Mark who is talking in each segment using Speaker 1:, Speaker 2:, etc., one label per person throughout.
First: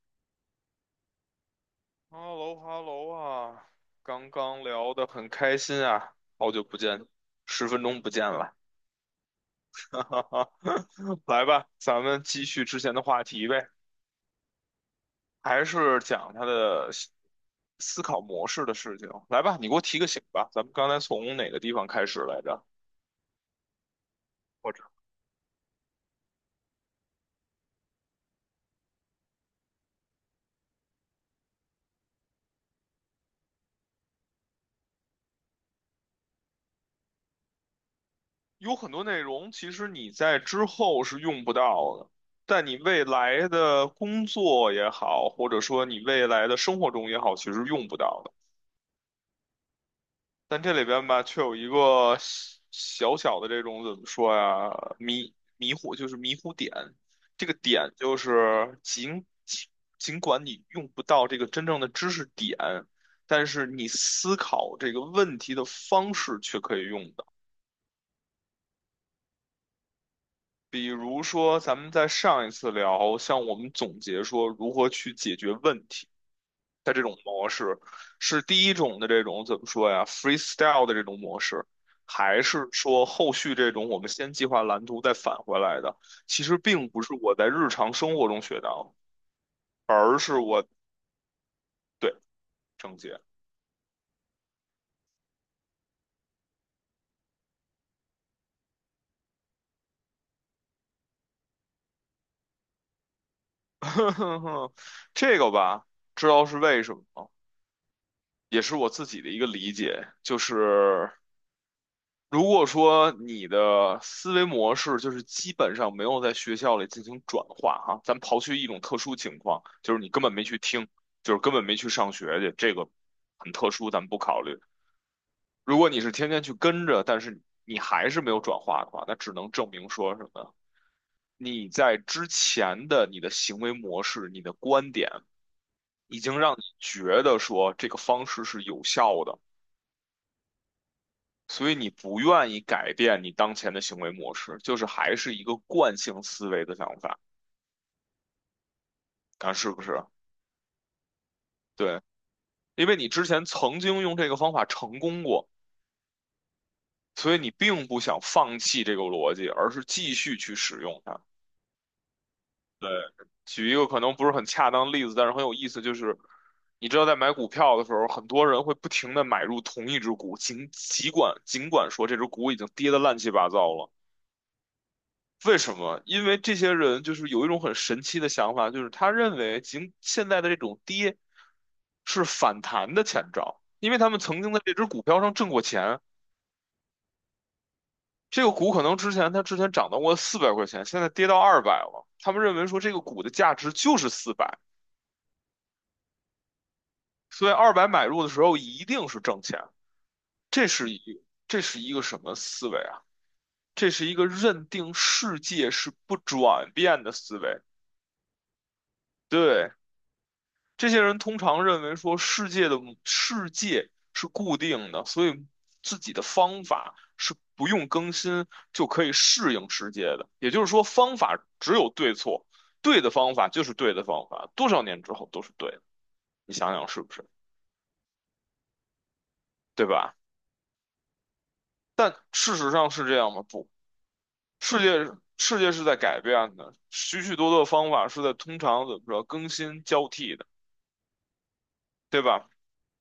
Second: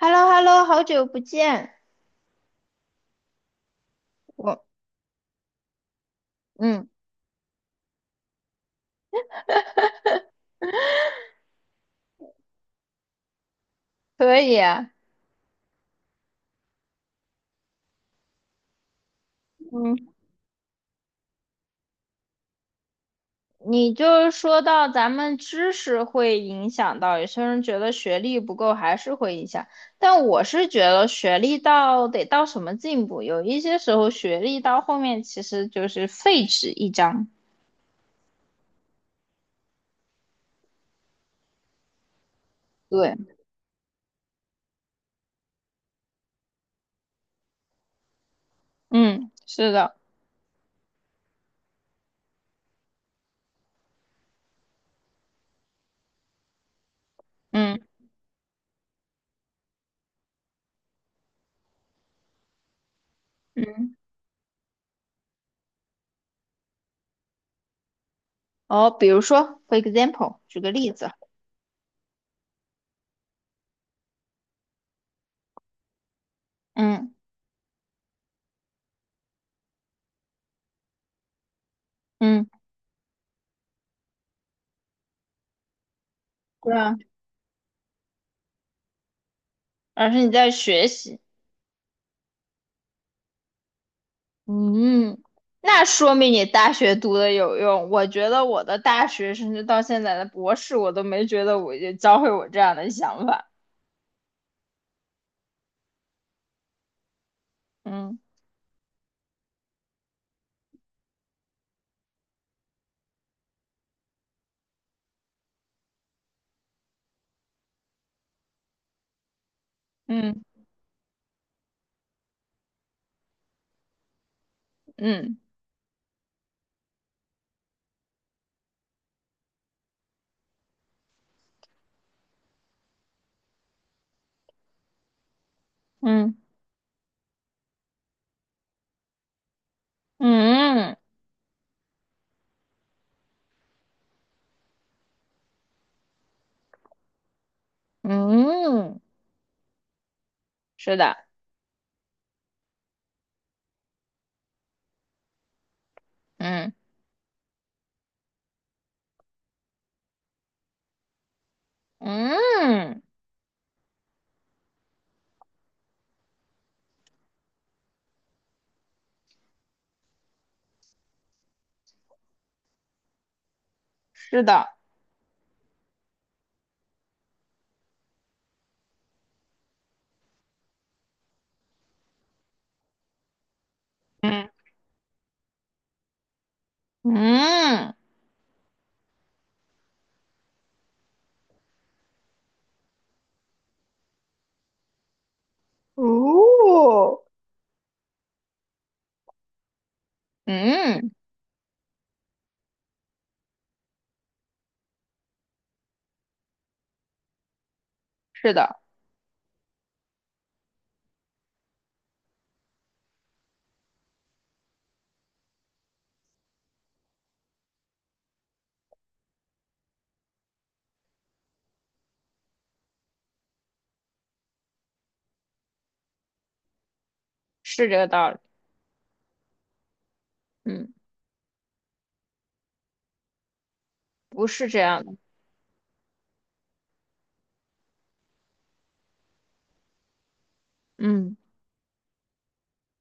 Speaker 1: h e l l o h e l l o 好久不见。
Speaker 2: 哈喽哈喽啊，刚刚
Speaker 1: 我，
Speaker 2: 聊得很开心啊，好久不
Speaker 1: 嗯，
Speaker 2: 见，10分钟不见了，哈哈哈，来吧，咱们继续之前的话题呗，
Speaker 1: 可以啊。
Speaker 2: 还是讲他的考模式的事情。来吧，你给我
Speaker 1: 嗯，
Speaker 2: 提个醒吧，咱们刚才从哪个地方开始来着？
Speaker 1: 你就是说
Speaker 2: 或者
Speaker 1: 到咱们知识会影响到，有些人觉得学历不够还是会影响，但我是觉得学历到得到什么进步，有一些时候学历到后面其实就是废纸一张。
Speaker 2: 有很多内容，其实你在之后是用不到的，但你未
Speaker 1: 对，
Speaker 2: 来的工作也好，或者说你未来的生活中也好，其实用不到的。
Speaker 1: 嗯，是的。
Speaker 2: 但这里边吧，却有一个小小的这种怎么说呀，迷糊点。这个
Speaker 1: 嗯，
Speaker 2: 点就是尽管你用不到这个真正的知识点，但是你思考这个问题的方式却可以用的。
Speaker 1: 哦，比如说，for example，举个
Speaker 2: 比
Speaker 1: 例子。
Speaker 2: 如说，咱们在上一次聊，像我们总结说如何去解决问题。的这
Speaker 1: 嗯，
Speaker 2: 种模式，是第一种的这种怎么说呀，freestyle 的这种模式，还
Speaker 1: 嗯，
Speaker 2: 是说后续这种我们先计划蓝图再返回来的？其实
Speaker 1: 对
Speaker 2: 并
Speaker 1: 啊，
Speaker 2: 不是我在日常生活中学到，
Speaker 1: 而
Speaker 2: 而
Speaker 1: 是你
Speaker 2: 是
Speaker 1: 在
Speaker 2: 我
Speaker 1: 学习。
Speaker 2: 对正解，
Speaker 1: 嗯，那说明你大学读的有用。我觉得我的大学，甚至到现在的博士，我都没觉得我就教会我这样的想法。
Speaker 2: 这个吧，知道是为什么吗？
Speaker 1: 嗯，
Speaker 2: 也是我自己的一个理解，就是如果说你的思维模式就是基本上没有在学校里进行转化哈，咱刨去一种特殊情况，就是你根本没
Speaker 1: 嗯，
Speaker 2: 去听，就是根本没去上学去，这个很特殊，咱们不考虑。
Speaker 1: 嗯，
Speaker 2: 如果你是天天去跟着，但是你还是没有转化的话，那只能证明说什么？你在之前的你的行为模式、你的观点，已
Speaker 1: 嗯，
Speaker 2: 经让你觉得说这个方式是有效的。
Speaker 1: 嗯，
Speaker 2: 所以你不愿意改变你当前的行为模式，就是还是一个惯性思维的想法，
Speaker 1: 嗯，
Speaker 2: 看是不是？
Speaker 1: 是的。
Speaker 2: 对，因为你之前曾经用这个方法成功过，
Speaker 1: 嗯，
Speaker 2: 所以你并不想放弃这个逻辑，而是继续去使用它。对，
Speaker 1: 嗯，
Speaker 2: 举一个可能不是很恰当的例子，但是很有意思，就是你知道在买股票的时候，很多人会不停的买入同一只股，尽管说这只股已经跌得乱七八糟了。
Speaker 1: 是的。
Speaker 2: 为什么？因为这些人就是有一种很神奇的想法，就是他认为现在的这种跌是反弹的前兆，因为他们曾经在
Speaker 1: 嗯，
Speaker 2: 这只股票上挣过钱。
Speaker 1: 嗯，
Speaker 2: 这个股可能之前涨到过400块钱，现在跌到二百了。他们认为说这个股的价值就是四百，
Speaker 1: 哦，
Speaker 2: 所以二百买入的时候一定是挣钱。这是
Speaker 1: 嗯，
Speaker 2: 一这是一个什么思维啊？这是一个认定世界是不转变的思维。
Speaker 1: 是的，
Speaker 2: 对，这些人通常认为说世界是固定的，所以自己的方法是不用更新就可以适应世界的。也就是说，方法只有对错，对的方法就是对的方法，多少年之后都是对的。你想想是不是？
Speaker 1: 是这个道理。
Speaker 2: 对吧？
Speaker 1: 嗯，
Speaker 2: 但事实上是这样吗？不，
Speaker 1: 不是这
Speaker 2: 世
Speaker 1: 样
Speaker 2: 界
Speaker 1: 的。
Speaker 2: 世界是在改变的，许许多多的方法是在通常怎么着更新交替的，
Speaker 1: 嗯，
Speaker 2: 对吧？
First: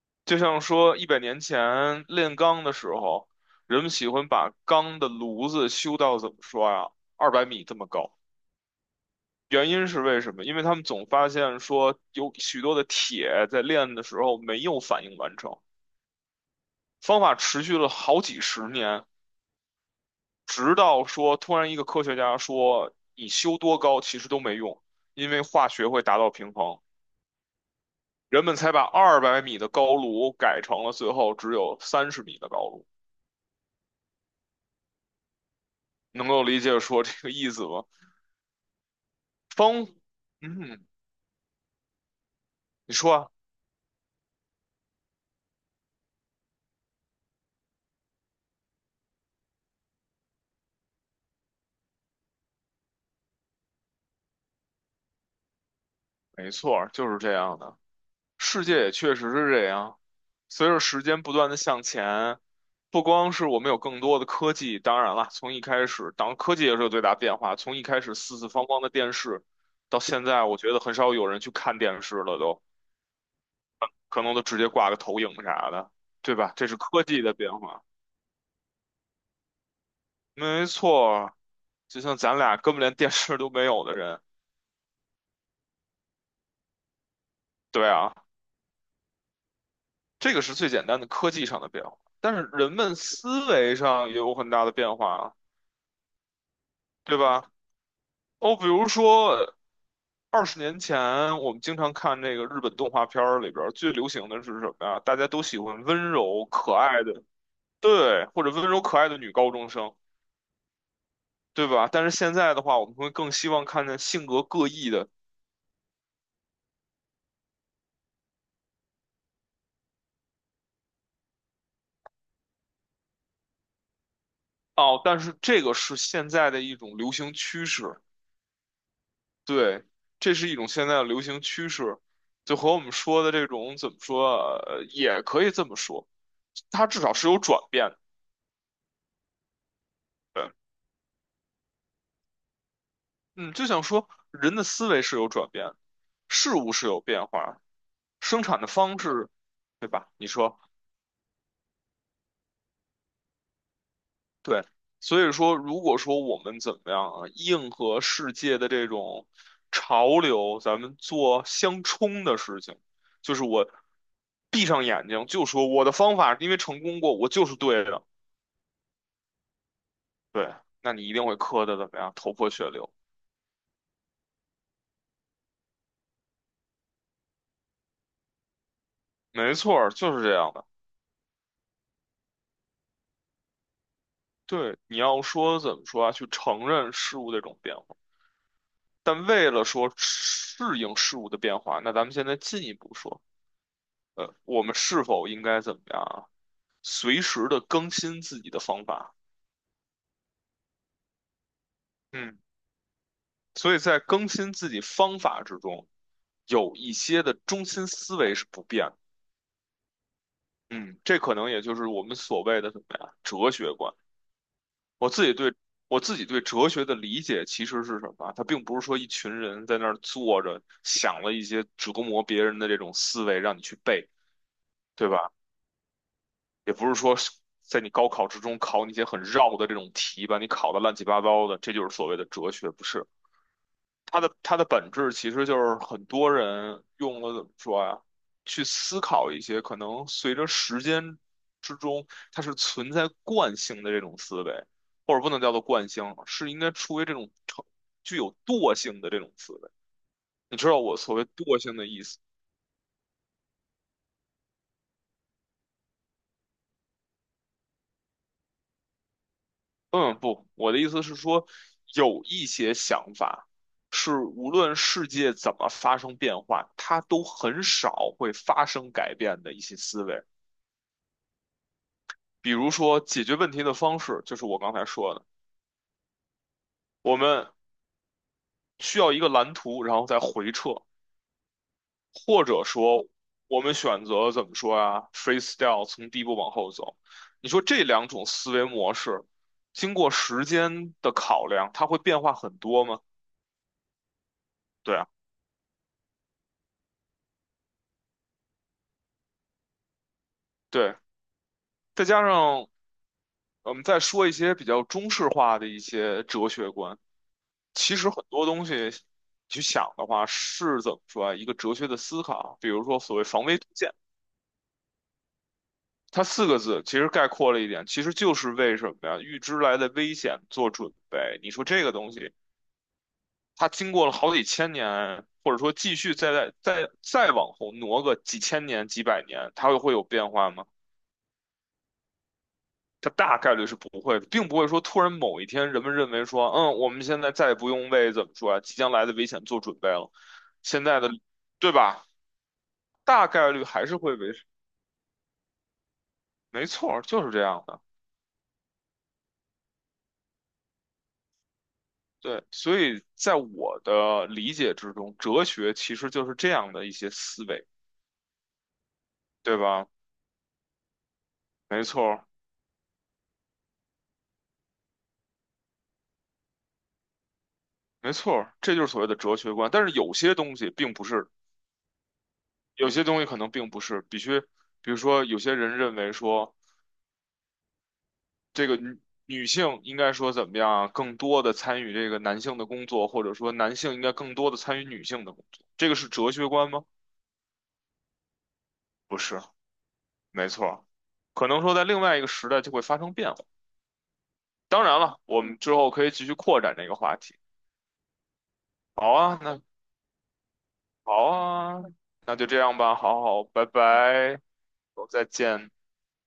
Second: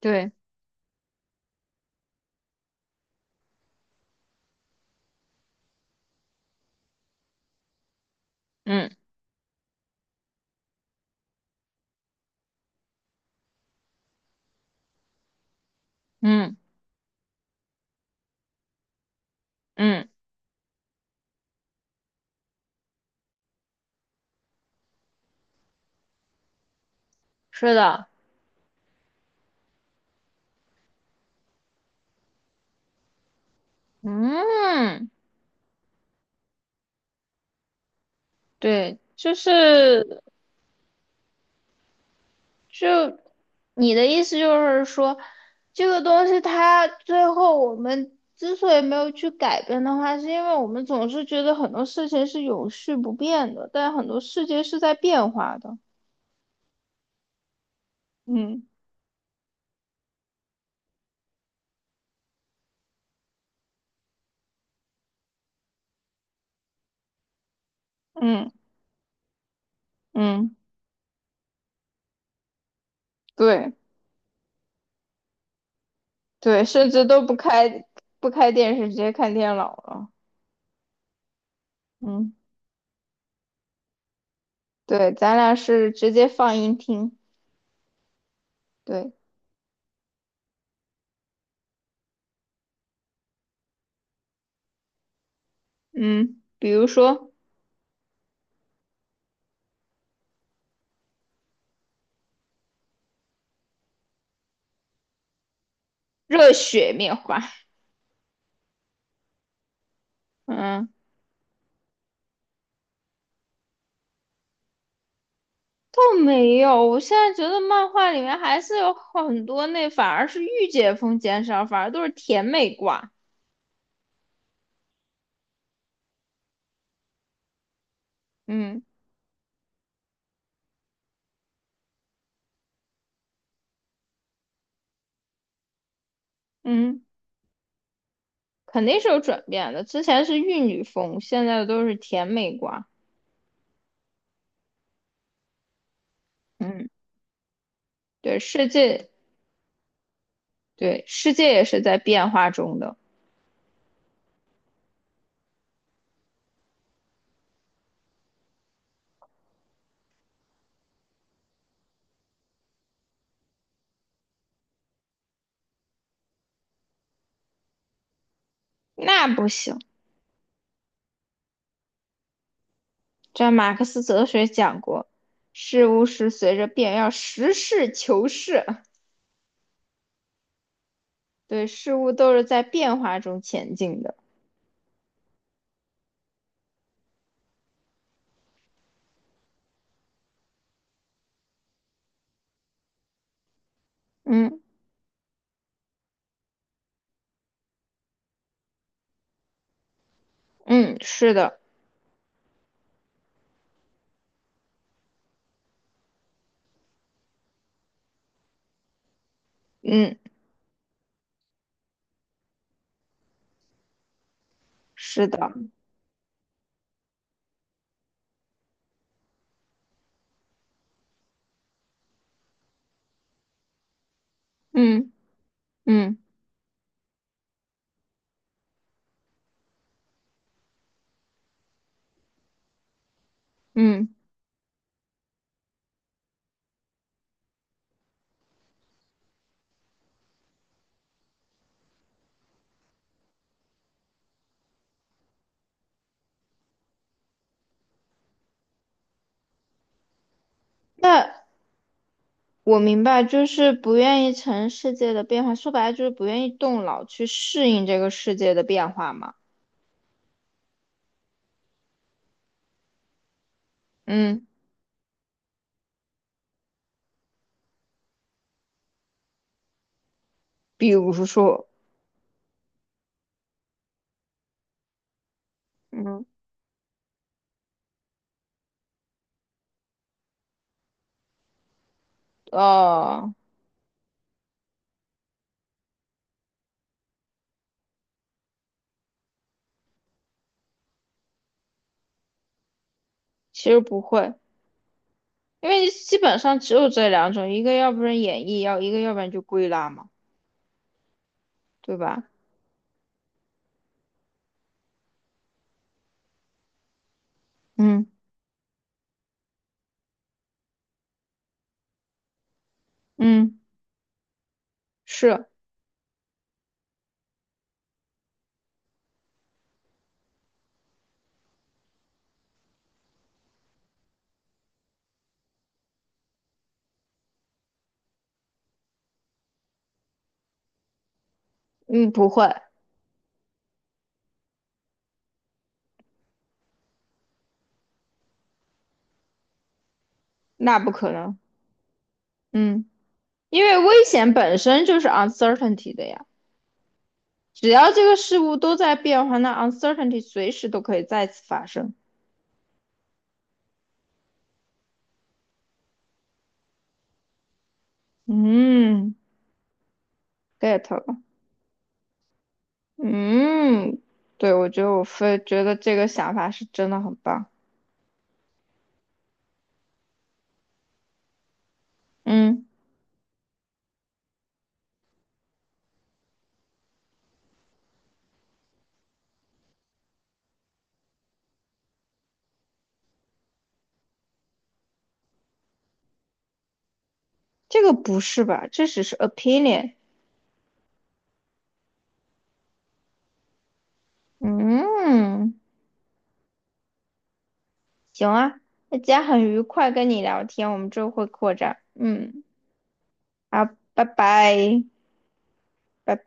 Speaker 1: 对。
Speaker 2: 就像说100年前炼钢的时候，人们喜欢把钢的炉子修到怎么说呀，二百米这么高。
Speaker 1: 嗯，
Speaker 2: 原因是为什么？因为他们总发现说有许多的铁在炼的时候没有反应完成。
Speaker 1: 嗯，
Speaker 2: 方法持续了好几十年，
Speaker 1: 嗯，
Speaker 2: 直到说突然一个科学家说你修多高其实都没用，因为化学会达到平衡，
Speaker 1: 是的。
Speaker 2: 人们才把二百米的高炉改成了最后只有30米的高炉。
Speaker 1: 嗯。
Speaker 2: 能够理解说这个意思吗？
Speaker 1: 对，就
Speaker 2: 方，
Speaker 1: 是
Speaker 2: 嗯，
Speaker 1: 就
Speaker 2: 你说啊，
Speaker 1: 你的意思就是说，这个东西它最后我们之所以没有去改变的话，是因为我们总是觉得很多事情是永续不变的，但很多世界是在变化的。
Speaker 2: 没错儿，就是这样的。
Speaker 1: 嗯，
Speaker 2: 世界也确实是这样，随着时间不断的向前，不光是我们有更多的科技，当然了，从一开始，当然科技也是有最大变化，从一开始四四
Speaker 1: 嗯，
Speaker 2: 方方的电视，到现在，
Speaker 1: 嗯，
Speaker 2: 我觉得很少有人去看电视了都，
Speaker 1: 对，
Speaker 2: 可能都直接挂个投影啥的，对吧？
Speaker 1: 对，
Speaker 2: 这是
Speaker 1: 甚
Speaker 2: 科
Speaker 1: 至都
Speaker 2: 技的
Speaker 1: 不
Speaker 2: 变化，
Speaker 1: 开不开电视，直接看电脑了。
Speaker 2: 没错儿，就像
Speaker 1: 嗯，
Speaker 2: 咱俩根本连电视都没有的人，
Speaker 1: 对，咱俩是直接放音听。
Speaker 2: 对啊。
Speaker 1: 对，
Speaker 2: 这个是最简单的科技上的变化，但是人们思维上也有很大的变化啊，
Speaker 1: 嗯，比如
Speaker 2: 对
Speaker 1: 说
Speaker 2: 吧？哦，比如说20年前，我们经常看那个日本动画片儿里边儿最流行的是什么呀？大家都喜欢温柔
Speaker 1: 热
Speaker 2: 可
Speaker 1: 血
Speaker 2: 爱
Speaker 1: 面
Speaker 2: 的，
Speaker 1: 花。
Speaker 2: 对，或者温柔可爱的女高中生，
Speaker 1: 嗯。
Speaker 2: 对吧？但是现在的话，我们会更希望看见性格各异的。
Speaker 1: 倒没有，我现在觉得漫画里面还是有很多那反而是御姐风减少，反而都是甜美挂。
Speaker 2: 哦，但是这个是现在的一种流行趋势。
Speaker 1: 嗯，
Speaker 2: 对，这是一种现在的流行趋势，就和我们说的这种怎么说啊，也可以这么说，它至
Speaker 1: 嗯，
Speaker 2: 少是有转变的。
Speaker 1: 肯定是有转变的。之前是
Speaker 2: 对，
Speaker 1: 玉女风，现在都是甜美挂。
Speaker 2: 嗯，就想说人的思维是有转变，事物是
Speaker 1: 嗯，
Speaker 2: 有变化，
Speaker 1: 对，
Speaker 2: 生产的方式，对吧？你说
Speaker 1: 世界也是在变化中的。
Speaker 2: 对，所以说如果说我们怎么样啊，硬和世界的这种潮流，咱们做相冲的事情，就是我闭上眼睛就说我的方法，因为成功过，我就是对的。
Speaker 1: 那不行，
Speaker 2: 对，那你一定会磕的怎么样，头破血流。
Speaker 1: 这马克思哲学讲过，事物是随着变，要实事求是。
Speaker 2: 没错儿，就是这样的。
Speaker 1: 对，事物都是在变化中前进的。
Speaker 2: 对，你要说怎么说啊，去承认事物的这种变化，但为了说适应事物的变化，那咱们现在进一步说，
Speaker 1: 嗯，
Speaker 2: 我们是否应该怎么样啊？随时的更新自己的方法。
Speaker 1: 嗯，是的。
Speaker 2: 嗯，所以在更新自己方法之中，有一些的中心思维是不变的。
Speaker 1: 嗯，
Speaker 2: 嗯，这可能也就是我们所谓的怎么样，哲学观。我自
Speaker 1: 是
Speaker 2: 己
Speaker 1: 的。
Speaker 2: 对我自己对哲学的理解其实是什么啊？它并不是说一群人在那儿坐着想了一些折磨别人的这种思维让你去背，对
Speaker 1: 嗯，
Speaker 2: 吧？
Speaker 1: 嗯，
Speaker 2: 也不是说是在你高考之中考你一些很绕的这种题，把你考得乱七八糟的，这就是所谓的哲学，不是？
Speaker 1: 嗯，
Speaker 2: 它的本质其实就是很多人用了怎么说呀，去思考一些可能随着时间之中，它是存在惯性的这种思维，或者不能叫做惯性，是应该出于这种具有惰性的这种思维。你知道我
Speaker 1: 那
Speaker 2: 所谓惰性的意思？
Speaker 1: 我明白，就是不愿意承认世界的变化，说白了就是不愿意动脑去适应这个世界的变化嘛。
Speaker 2: 嗯，不，我的意思是说，有一些想法是
Speaker 1: 嗯，
Speaker 2: 无论世界怎么发生变化，它都很少会发生改变的一些思维。
Speaker 1: 比如说。
Speaker 2: 比如说解决问题的方式，就是我刚才说的，
Speaker 1: 嗯，
Speaker 2: 我们需要一个蓝图，然后再回撤，或者说
Speaker 1: 呃，
Speaker 2: 我们选择怎么说啊，freestyle 从第一步往后走。你说这两种思维模式，经过时间的考量，它会变化很多吗？
Speaker 1: 其实不会，
Speaker 2: 对啊，
Speaker 1: 因为基本上只有这两种，一个要不然演绎，要一个要不然就归纳嘛，
Speaker 2: 对，
Speaker 1: 对
Speaker 2: 再加
Speaker 1: 吧？
Speaker 2: 上我们再说一些比较中式化的一些哲学观。其
Speaker 1: 嗯，
Speaker 2: 实很多东西去想的话，是怎么说啊？一个哲学的思考，比如说所谓防微
Speaker 1: 嗯，
Speaker 2: 杜渐，
Speaker 1: 是。
Speaker 2: 它四个字其实概括了一点，其实就是为什么呀？预知来的危险做准备。你说这个东西，它经过了好几千年，或者说继续再往后挪个几千年、几百年，它会有变化吗？
Speaker 1: 嗯，不会。
Speaker 2: 它大概率是不会的，并不会说突然某一天人们认为说，嗯，我们现在再也不用为怎么说啊，即将来的危险做准备了。
Speaker 1: 那
Speaker 2: 现
Speaker 1: 不
Speaker 2: 在
Speaker 1: 可
Speaker 2: 的，
Speaker 1: 能。
Speaker 2: 对吧？
Speaker 1: 嗯，
Speaker 2: 大概率
Speaker 1: 因为
Speaker 2: 还是
Speaker 1: 危
Speaker 2: 会
Speaker 1: 险
Speaker 2: 维持，
Speaker 1: 本身就是 uncertainty 的呀。
Speaker 2: 没错儿，就是这样
Speaker 1: 只
Speaker 2: 的。
Speaker 1: 要这个事物都在变化，那 uncertainty 随时都可以再次发生。
Speaker 2: 对，所以在我的理解之中，哲学其实就是这样的一些思维，
Speaker 1: 嗯
Speaker 2: 对吧？
Speaker 1: ，get 了。
Speaker 2: 没错儿，
Speaker 1: 嗯，对，我觉得我非觉得这个想法是真的很棒。
Speaker 2: 没错儿，这就是所谓的哲学观。但是有些东西并不是，
Speaker 1: 嗯，
Speaker 2: 有些东西可能并不是必须。比如说，有些人认为说，这个女女性应该说怎么样啊更多的参与这个男性的工作，或者说男性应该更多的参与女性的工作，这个是哲学观吗？
Speaker 1: 这个不是吧？这只是
Speaker 2: 不是，
Speaker 1: opinion。
Speaker 2: 没错儿，可能说在另外一个时代就会发生变化。当然了，我
Speaker 1: 嗯，
Speaker 2: 们之后可以继续扩展这个话题。
Speaker 1: 行啊，那今
Speaker 2: 好
Speaker 1: 天
Speaker 2: 啊，
Speaker 1: 很愉
Speaker 2: 那
Speaker 1: 快跟你聊天，我们之后会
Speaker 2: 好
Speaker 1: 扩展。
Speaker 2: 啊，那
Speaker 1: 嗯，
Speaker 2: 就这样吧。好好，拜
Speaker 1: 好，拜
Speaker 2: 拜，
Speaker 1: 拜，
Speaker 2: 再见。
Speaker 1: 拜拜。